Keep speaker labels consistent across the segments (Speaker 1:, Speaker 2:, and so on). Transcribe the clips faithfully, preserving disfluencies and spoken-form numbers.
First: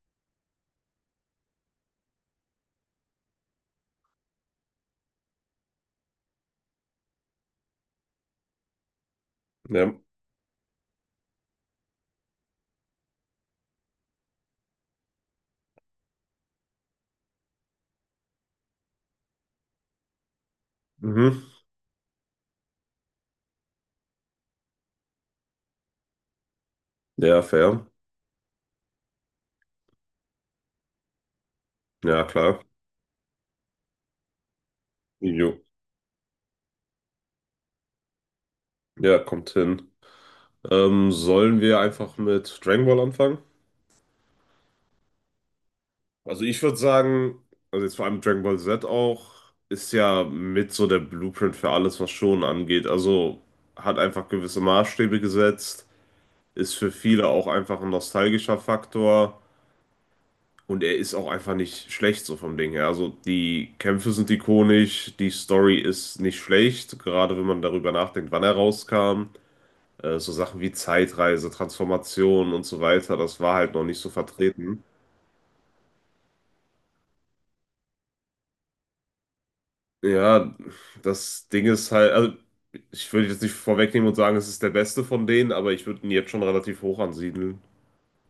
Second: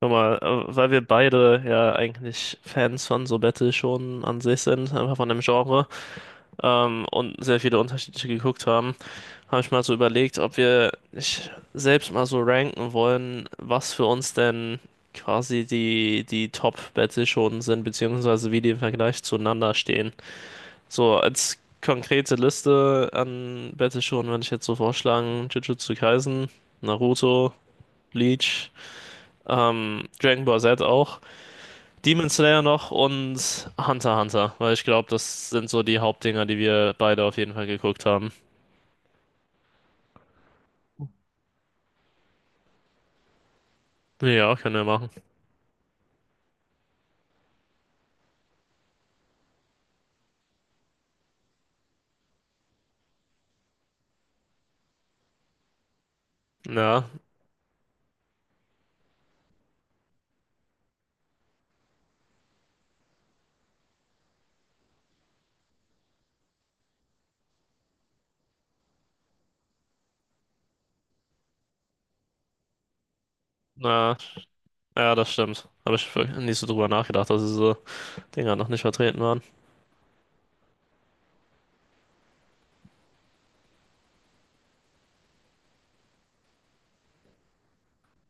Speaker 1: Guck mal, äh, weil wir beide ja eigentlich Fans von so Battle schon an sich sind, einfach von dem Genre, ähm, und sehr viele unterschiedliche geguckt haben, habe ich mal so
Speaker 2: Ja.
Speaker 1: überlegt, ob wir nicht selbst mal so ranken wollen, was für uns denn quasi die, die Top-Battle schon sind, beziehungsweise wie die im Vergleich zueinander stehen. So
Speaker 2: Mhm.
Speaker 1: als konkrete Liste an Battle schon würde ich jetzt so vorschlagen, Jujutsu Kaisen,
Speaker 2: Ja,
Speaker 1: Naruto,
Speaker 2: fair.
Speaker 1: Bleach, ähm, Dragon Ball Z auch.
Speaker 2: Ja,
Speaker 1: Demon Slayer
Speaker 2: klar.
Speaker 1: noch und Hunter x Hunter, weil ich glaube, das
Speaker 2: Jo.
Speaker 1: sind so die Hauptdinger, die wir beide auf jeden Fall geguckt haben.
Speaker 2: Ja, kommt hin. Ähm, sollen wir einfach mit Dragon Ball anfangen?
Speaker 1: Ja, können wir machen.
Speaker 2: Also ich würde sagen, also jetzt vor allem Dragon Ball Z auch, ist ja mit so der Blueprint für alles, was Shonen angeht. Also hat einfach gewisse Maßstäbe gesetzt, ist für
Speaker 1: Ja,
Speaker 2: viele auch einfach ein nostalgischer Faktor und er ist auch einfach nicht schlecht so vom Ding her. Also die Kämpfe sind ikonisch, die Story ist nicht schlecht, gerade wenn man darüber nachdenkt, wann er rauskam. Äh, so Sachen wie Zeitreise, Transformation und so weiter, das war halt noch nicht so
Speaker 1: na,
Speaker 2: vertreten.
Speaker 1: ja, das stimmt. Habe ich wirklich nicht so drüber nachgedacht, dass diese Dinger noch nicht vertreten waren.
Speaker 2: Ja, das Ding ist halt, also ich würde jetzt nicht vorwegnehmen und sagen, es ist der beste von denen, aber ich würde ihn jetzt schon relativ hoch ansiedeln.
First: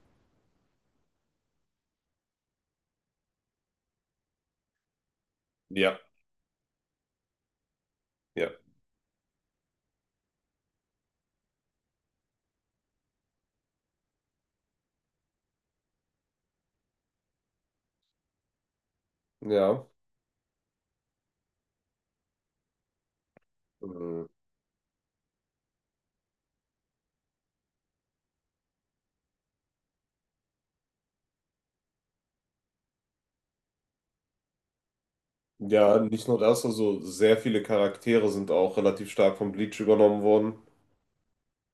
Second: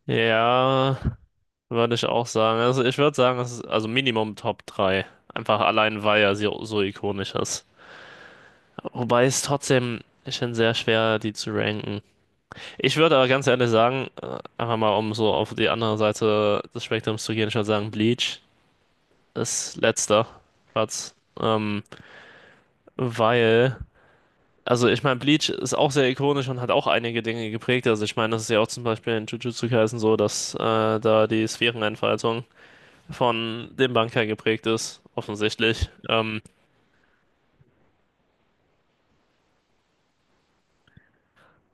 Speaker 1: Ja, würde ich auch sagen. Also ich würde sagen, es ist also Minimum Top drei. Einfach
Speaker 2: Ja,
Speaker 1: allein, weil er so, so ikonisch ist.
Speaker 2: ja,
Speaker 1: Wobei es trotzdem, ich finde, sehr schwer, die zu ranken. Ich würde aber ganz ehrlich sagen, äh, einfach mal um so auf die andere Seite des Spektrums zu gehen, ich würde sagen, Bleach ist
Speaker 2: ja.
Speaker 1: letzter Platz. Ähm, weil,
Speaker 2: Ähm,
Speaker 1: also ich meine, Bleach ist auch sehr ikonisch und hat auch einige Dinge geprägt. Also ich meine, das ist ja auch zum Beispiel in Jujutsu Kaisen so, dass äh, da die Sphärenentfaltung von dem Bankai geprägt ist, offensichtlich.
Speaker 2: Ja, nicht nur
Speaker 1: Ähm,
Speaker 2: das, also sehr viele Charaktere sind auch relativ stark von Bleach übernommen worden.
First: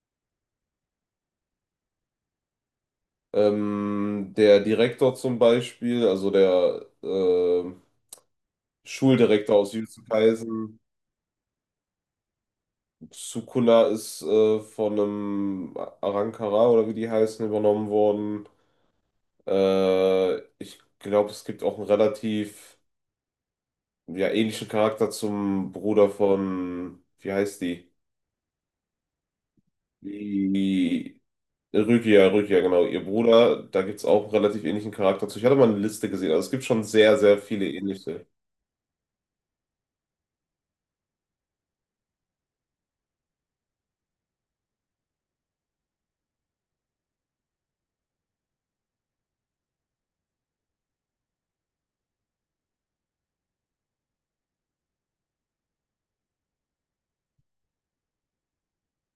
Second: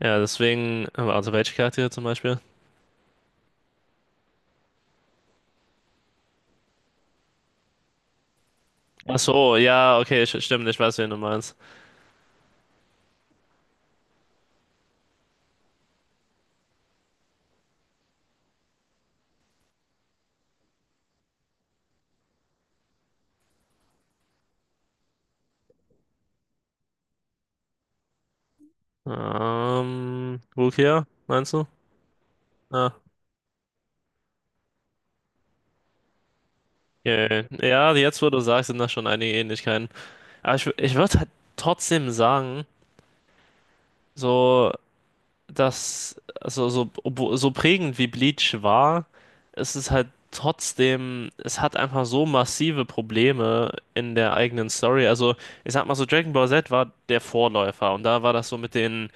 Speaker 1: ja, deswegen, also welche Charaktere zum Beispiel?
Speaker 2: Ähm, der Direktor zum Beispiel, also der äh,
Speaker 1: Ach so,
Speaker 2: Schuldirektor aus
Speaker 1: ja,
Speaker 2: Jujutsu
Speaker 1: okay, sch- stimmt, ich
Speaker 2: Kaisen,
Speaker 1: weiß, wen du meinst.
Speaker 2: Sukuna ist äh, von einem Arankara oder wie die heißen, übernommen worden. Äh, ich glaube, es gibt auch einen relativ ja, ähnlichen Charakter zum Bruder von, wie heißt die?
Speaker 1: Ähm, Rukia,
Speaker 2: Die
Speaker 1: meinst du?
Speaker 2: Rukia, Rukia, genau,
Speaker 1: Ah,
Speaker 2: ihr Bruder. Da gibt es auch einen relativ ähnlichen Charakter zu. Ich hatte mal eine Liste gesehen, also es gibt schon sehr, sehr
Speaker 1: okay.
Speaker 2: viele
Speaker 1: Ja, jetzt,
Speaker 2: ähnliche.
Speaker 1: wo du sagst, sind da schon einige Ähnlichkeiten. Aber ich, ich würde halt trotzdem sagen, so, dass, also so, obwo- so prägend wie Bleach war, ist es ist halt trotzdem, es hat einfach so massive Probleme in der eigenen Story. Also, ich sag mal so, Dragon Ball Z war der Vorläufer und da war das so mit den,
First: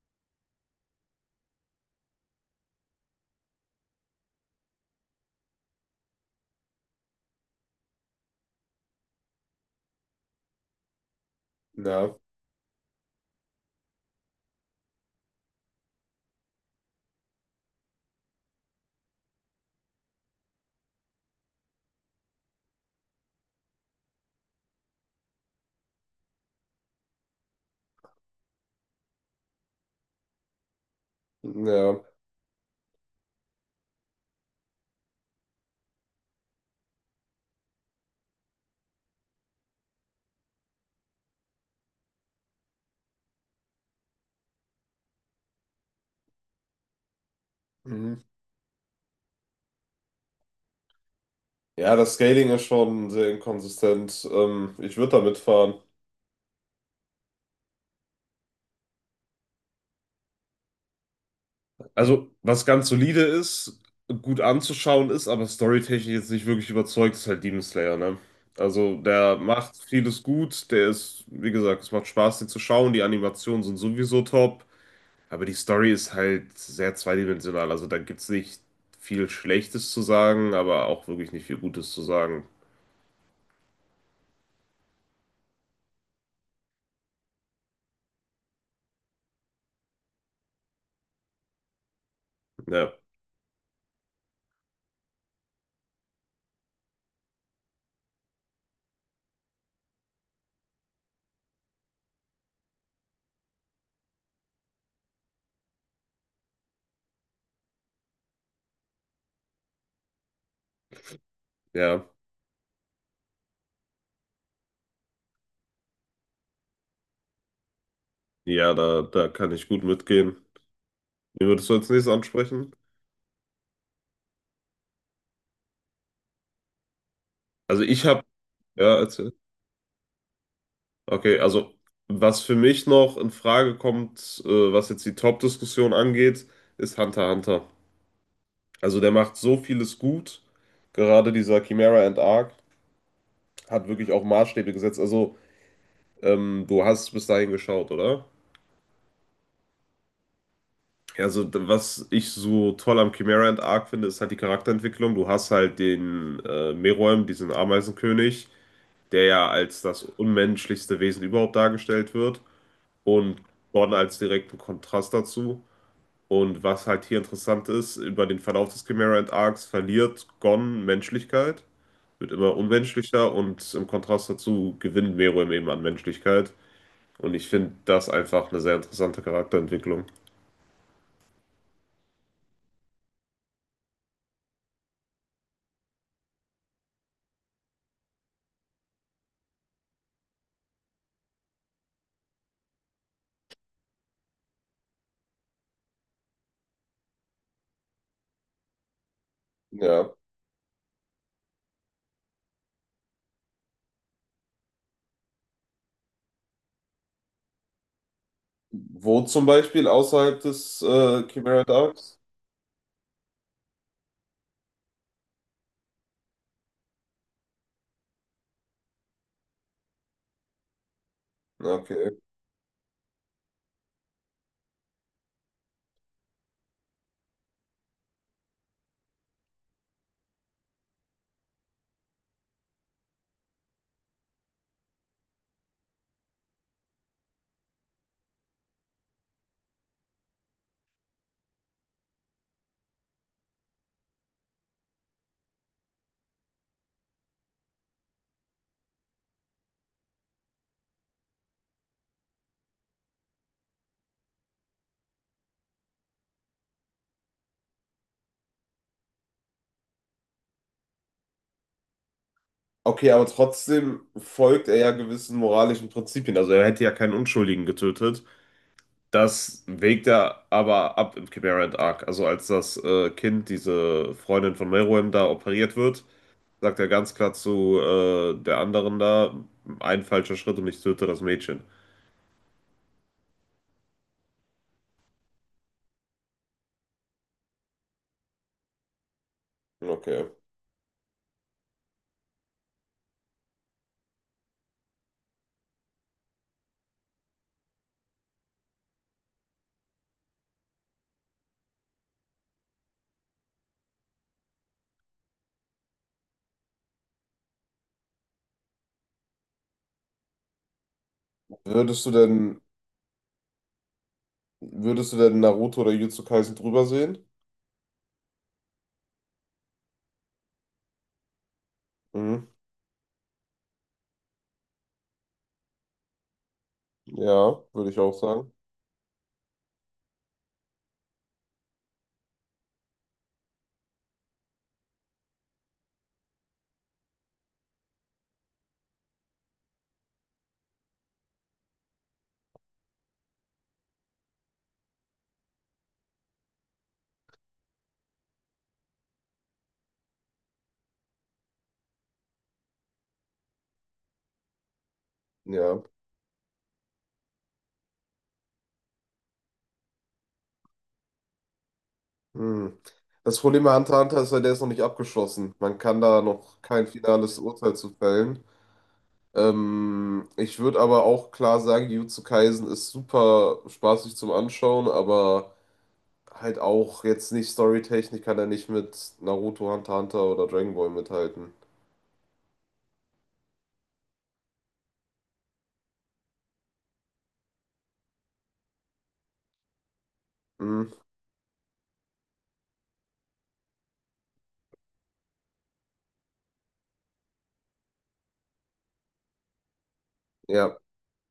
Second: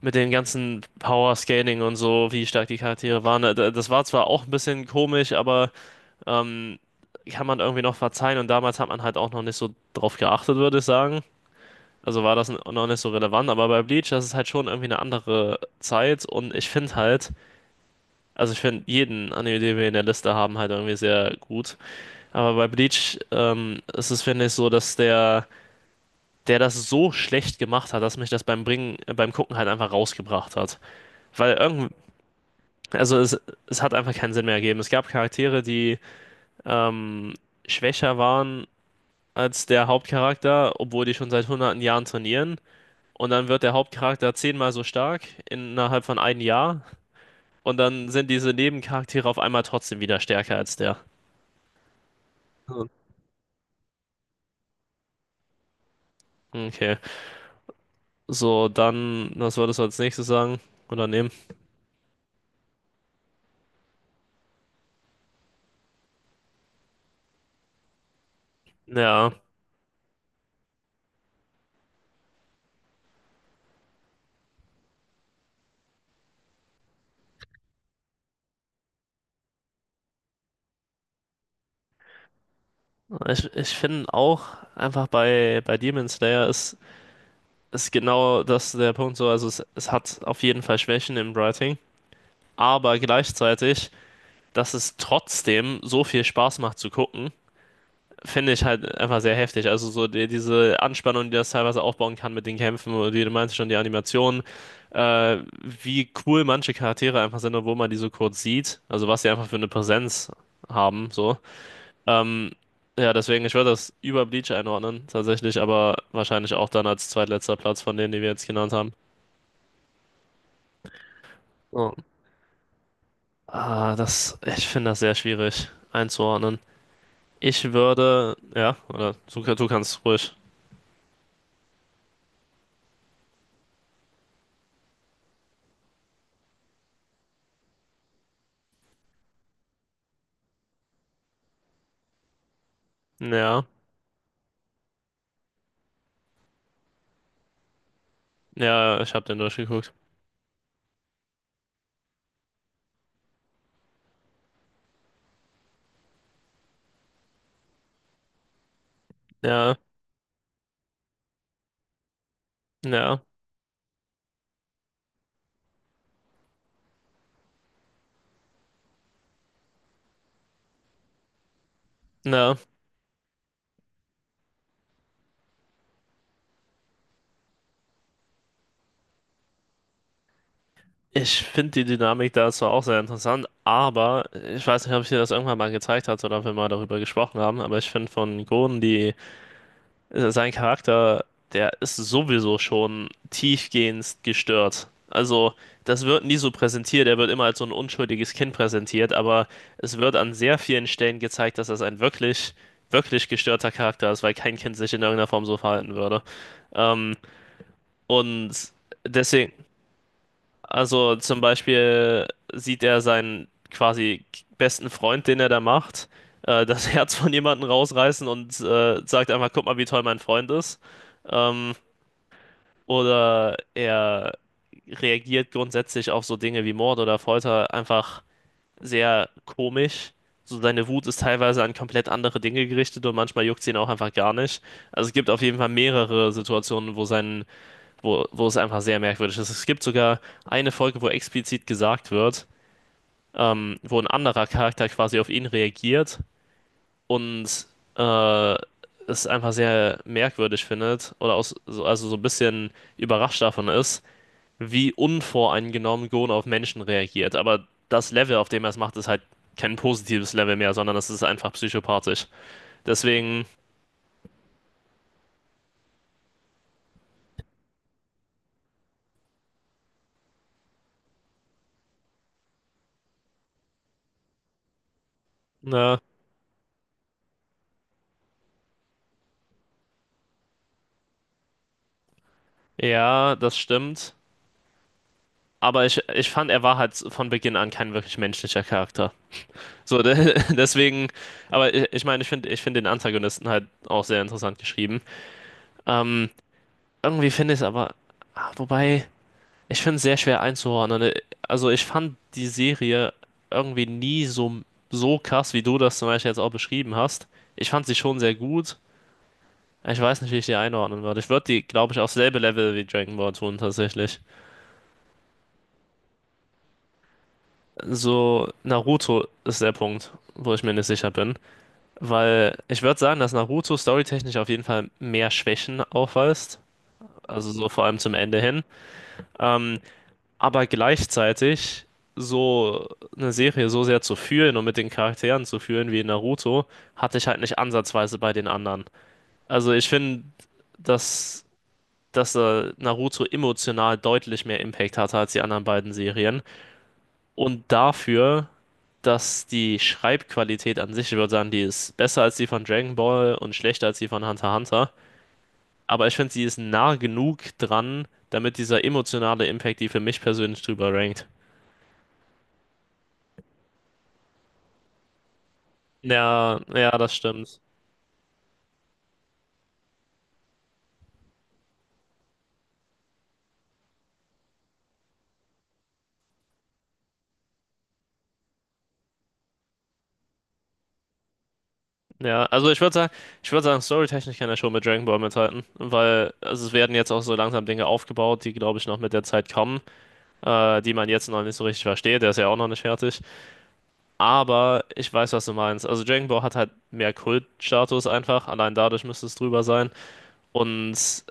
Speaker 1: mit den ganzen Power-Scaling und so, wie stark die Charaktere waren. Da- Das war zwar auch ein bisschen komisch, aber. ähm, Kann man irgendwie noch verzeihen. Und damals hat man halt auch noch nicht so drauf geachtet, würde ich sagen.
Speaker 2: Ja,
Speaker 1: Also war das n- noch nicht so relevant. Aber bei Bleach, das ist halt schon irgendwie eine andere Zeit. Und ich finde halt, also ich finde jeden Anime, den wir in der Liste haben, halt irgendwie sehr gut. Aber bei Bleach ähm, ist es, finde ich, so, dass der, der das so schlecht gemacht hat, dass mich das beim Bringen, äh, beim Gucken halt einfach rausgebracht hat. Weil irgend,
Speaker 2: ja.
Speaker 1: also es, es hat einfach keinen Sinn mehr ergeben. Es gab Charaktere, die ähm, schwächer waren als der Hauptcharakter, obwohl die schon seit hunderten Jahren trainieren. Und dann wird der Hauptcharakter zehnmal so stark innerhalb von einem Jahr. Und dann
Speaker 2: Mhm.
Speaker 1: sind diese Nebencharaktere auf einmal trotzdem wieder stärker als der.
Speaker 2: Ja, das Scaling ist
Speaker 1: Hm.
Speaker 2: schon sehr inkonsistent. Ähm, ich würde da mitfahren.
Speaker 1: Okay. So, dann, was würdest du als nächstes sagen? Oder nehmen?
Speaker 2: Also, was ganz solide ist, gut anzuschauen ist, aber storytechnisch jetzt nicht wirklich überzeugt, ist halt Demon Slayer, ne? Also,
Speaker 1: Ja.
Speaker 2: der macht vieles gut, der ist, wie gesagt, es macht Spaß, den zu schauen, die Animationen sind sowieso top, aber die Story ist halt sehr zweidimensional, also da gibt's nicht viel Schlechtes zu sagen, aber auch wirklich nicht viel Gutes zu sagen.
Speaker 1: Ich, ich finde auch einfach bei, bei Demon Slayer ist, ist genau das der Punkt so. Also es, es hat auf jeden Fall Schwächen im Writing,
Speaker 2: Ja,
Speaker 1: aber gleichzeitig, dass es trotzdem so viel Spaß macht zu gucken finde ich halt einfach sehr heftig. Also so die, diese Anspannung, die das teilweise aufbauen kann mit den Kämpfen, und wie du meinst schon, die Animationen, äh, wie cool manche Charaktere einfach sind, obwohl man die so kurz sieht. Also was sie einfach für eine Präsenz haben, so.
Speaker 2: ja,
Speaker 1: Ähm, ja, deswegen, ich würde das über Bleach einordnen, tatsächlich, aber wahrscheinlich auch dann als zweitletzter Platz von denen, die wir jetzt genannt
Speaker 2: ja,
Speaker 1: haben.
Speaker 2: da, da kann ich gut mitgehen. Wie würdest du als
Speaker 1: So.
Speaker 2: nächstes ansprechen?
Speaker 1: Ah, das, ich finde das sehr schwierig einzuordnen. Ich
Speaker 2: Also, ich habe,
Speaker 1: würde, ja,
Speaker 2: ja,
Speaker 1: oder
Speaker 2: erzähl.
Speaker 1: du, du kannst ruhig.
Speaker 2: Okay, also was für mich noch in Frage kommt, äh, was jetzt die Top-Diskussion angeht, ist Hunter x Hunter. Also der macht so vieles gut. Gerade dieser Chimera and Arc
Speaker 1: Ja,
Speaker 2: hat wirklich auch Maßstäbe gesetzt. Also ähm, du hast bis dahin geschaut, oder?
Speaker 1: ja, ich habe den durchgeguckt.
Speaker 2: Ja, also d- was ich so toll am Chimera and Arc finde, ist halt die Charakterentwicklung. Du hast halt den äh, Meruem, diesen Ameisenkönig, der ja
Speaker 1: Ja,
Speaker 2: als das unmenschlichste Wesen überhaupt dargestellt wird.
Speaker 1: ja,
Speaker 2: Und Gordon als direkten Kontrast dazu. Und was halt hier interessant ist, über den Verlauf des Chimera and Arcs verliert Gon Menschlichkeit, wird immer
Speaker 1: ja.
Speaker 2: unmenschlicher und im Kontrast dazu gewinnt Meruem eben an Menschlichkeit. Und ich finde das einfach eine sehr interessante Charakterentwicklung.
Speaker 1: Ich finde die Dynamik da zwar auch sehr interessant, aber ich weiß nicht, ob ich dir das irgendwann mal gezeigt hatte oder ob wir mal darüber gesprochen haben, aber ich finde von Gordon, die, äh, sein Charakter, der ist sowieso schon tiefgehend gestört. Also, das wird nie so präsentiert, er wird immer als so ein unschuldiges Kind präsentiert, aber es
Speaker 2: Ja.
Speaker 1: wird an sehr vielen Stellen gezeigt, dass das ein wirklich, wirklich gestörter Charakter ist, weil kein Kind sich in irgendeiner Form so verhalten würde. Ähm, und
Speaker 2: Wo zum
Speaker 1: deswegen.
Speaker 2: Beispiel außerhalb des
Speaker 1: Also
Speaker 2: äh,
Speaker 1: zum
Speaker 2: Chimera and
Speaker 1: Beispiel sieht er seinen quasi besten Freund, den er da macht, äh, das Herz von jemandem rausreißen und äh, sagt einfach, guck mal, wie toll mein Freund ist. Ähm,
Speaker 2: Okay.
Speaker 1: oder er reagiert grundsätzlich auf so Dinge wie Mord oder Folter einfach sehr komisch. So seine Wut ist teilweise an komplett andere Dinge gerichtet und manchmal juckt sie ihn auch einfach gar nicht. Also es gibt auf jeden Fall mehrere Situationen, wo sein wo, wo es einfach sehr merkwürdig ist. Es gibt sogar eine Folge, wo explizit gesagt wird, ähm, wo ein anderer Charakter quasi auf ihn reagiert und äh, es einfach sehr merkwürdig findet oder aus, so- also so ein bisschen überrascht davon ist, wie unvoreingenommen Gon auf Menschen reagiert. Aber das Level, auf dem er es macht, ist halt kein positives Level mehr, sondern das ist einfach psychopathisch.
Speaker 2: Okay, aber
Speaker 1: Deswegen,
Speaker 2: trotzdem folgt er ja gewissen moralischen Prinzipien. Also er hätte ja keinen Unschuldigen getötet. Das wägt er aber ab im Chimera and Arc. Also als das äh, Kind, diese Freundin von Meruem da operiert
Speaker 1: ne,
Speaker 2: wird, sagt er ganz klar zu äh, der anderen da, ein falscher Schritt und ich töte das Mädchen.
Speaker 1: ja, das stimmt. Aber ich, ich fand, er war halt von Beginn an kein wirklich menschlicher Charakter. So,
Speaker 2: Okay.
Speaker 1: de deswegen, aber ich, ich meine, ich finde ich find den Antagonisten halt auch sehr interessant geschrieben. Ähm, irgendwie finde ich es aber, ah, wobei, ich finde es sehr schwer einzuordnen. Äh, Also, ich fand die Serie irgendwie nie so, so krass, wie du das zum Beispiel jetzt auch beschrieben hast. Ich fand sie schon sehr gut. Ich weiß nicht, wie ich die einordnen würde. Ich würde die, glaube ich,
Speaker 2: Würdest du
Speaker 1: aufs selbe
Speaker 2: denn,
Speaker 1: Level wie Dragon Ball tun, tatsächlich.
Speaker 2: Würdest du denn Naruto oder Jujutsu Kaisen drüber sehen?
Speaker 1: So, Naruto ist der Punkt, wo ich mir nicht sicher bin.
Speaker 2: Mhm.
Speaker 1: Weil ich würde sagen, dass Naruto storytechnisch auf jeden Fall mehr Schwächen aufweist. Also
Speaker 2: Ja,
Speaker 1: so vor
Speaker 2: würde
Speaker 1: allem
Speaker 2: ich
Speaker 1: zum
Speaker 2: auch
Speaker 1: Ende
Speaker 2: sagen.
Speaker 1: hin. Ähm, aber gleichzeitig so eine Serie so sehr zu fühlen und mit den Charakteren zu fühlen wie in Naruto, hatte ich halt nicht ansatzweise bei den anderen. Also ich finde, dass, dass äh, Naruto emotional deutlich mehr Impact hatte als die anderen beiden Serien. Und dafür, dass die Schreibqualität an sich, ich würde sagen, die ist besser als die von Dragon Ball und schlechter als die von Hunter x Hunter.
Speaker 2: Ja.
Speaker 1: Aber ich finde, sie ist nah genug dran, damit dieser emotionale Impact die für mich persönlich drüber rankt.
Speaker 2: Hm. Das Problem bei Hunter x Hunter ist ja, der ist noch nicht abgeschlossen. Man kann da
Speaker 1: Ja,
Speaker 2: noch kein
Speaker 1: ja, das
Speaker 2: finales
Speaker 1: stimmt.
Speaker 2: Urteil zu fällen. Ähm, ich würde aber auch klar sagen, Jujutsu Kaisen ist super spaßig zum Anschauen, aber halt auch jetzt nicht storytechnisch kann er nicht mit Naruto, Hunter x Hunter oder Dragon Ball mithalten.
Speaker 1: Ja, also ich würde sagen, ich würde sagen, storytechnisch kann er schon mit Dragon Ball mithalten, weil also es werden jetzt auch so langsam Dinge aufgebaut, die glaube ich noch mit der Zeit kommen, äh, die
Speaker 2: Mhm.
Speaker 1: man jetzt noch nicht so richtig versteht. Der ist ja auch noch nicht fertig. Aber ich weiß, was du meinst. Also Dragon Ball hat halt mehr Kultstatus einfach. Allein dadurch müsste es drüber sein.
Speaker 2: Ja,
Speaker 1: Und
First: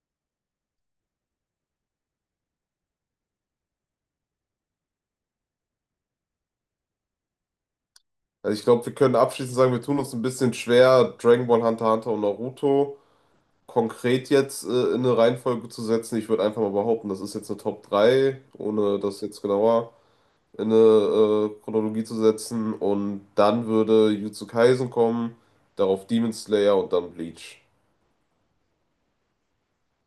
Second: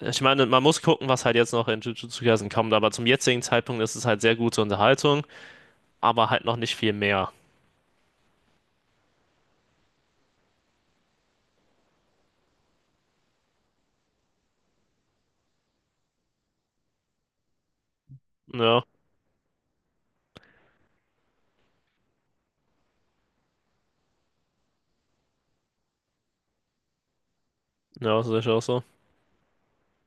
Speaker 1: ich meine, man muss gucken, was halt jetzt noch in Jujutsu Kaisen kommt. Aber zum jetzigen Zeitpunkt ist es halt sehr gute Unterhaltung, aber halt noch nicht viel mehr.
Speaker 2: also ich glaube, wir können abschließend sagen, wir tun uns ein bisschen schwer, Dragon Ball, Hunter x Hunter und Naruto konkret jetzt äh, in eine Reihenfolge zu setzen. Ich würde einfach mal behaupten, das ist jetzt eine Top drei,
Speaker 1: Ja,
Speaker 2: ohne das jetzt genauer. In eine äh, Chronologie zu setzen und dann würde Jujutsu Kaisen kommen, darauf Demon Slayer und dann Bleach.
Speaker 1: ja, sehe ich auch so.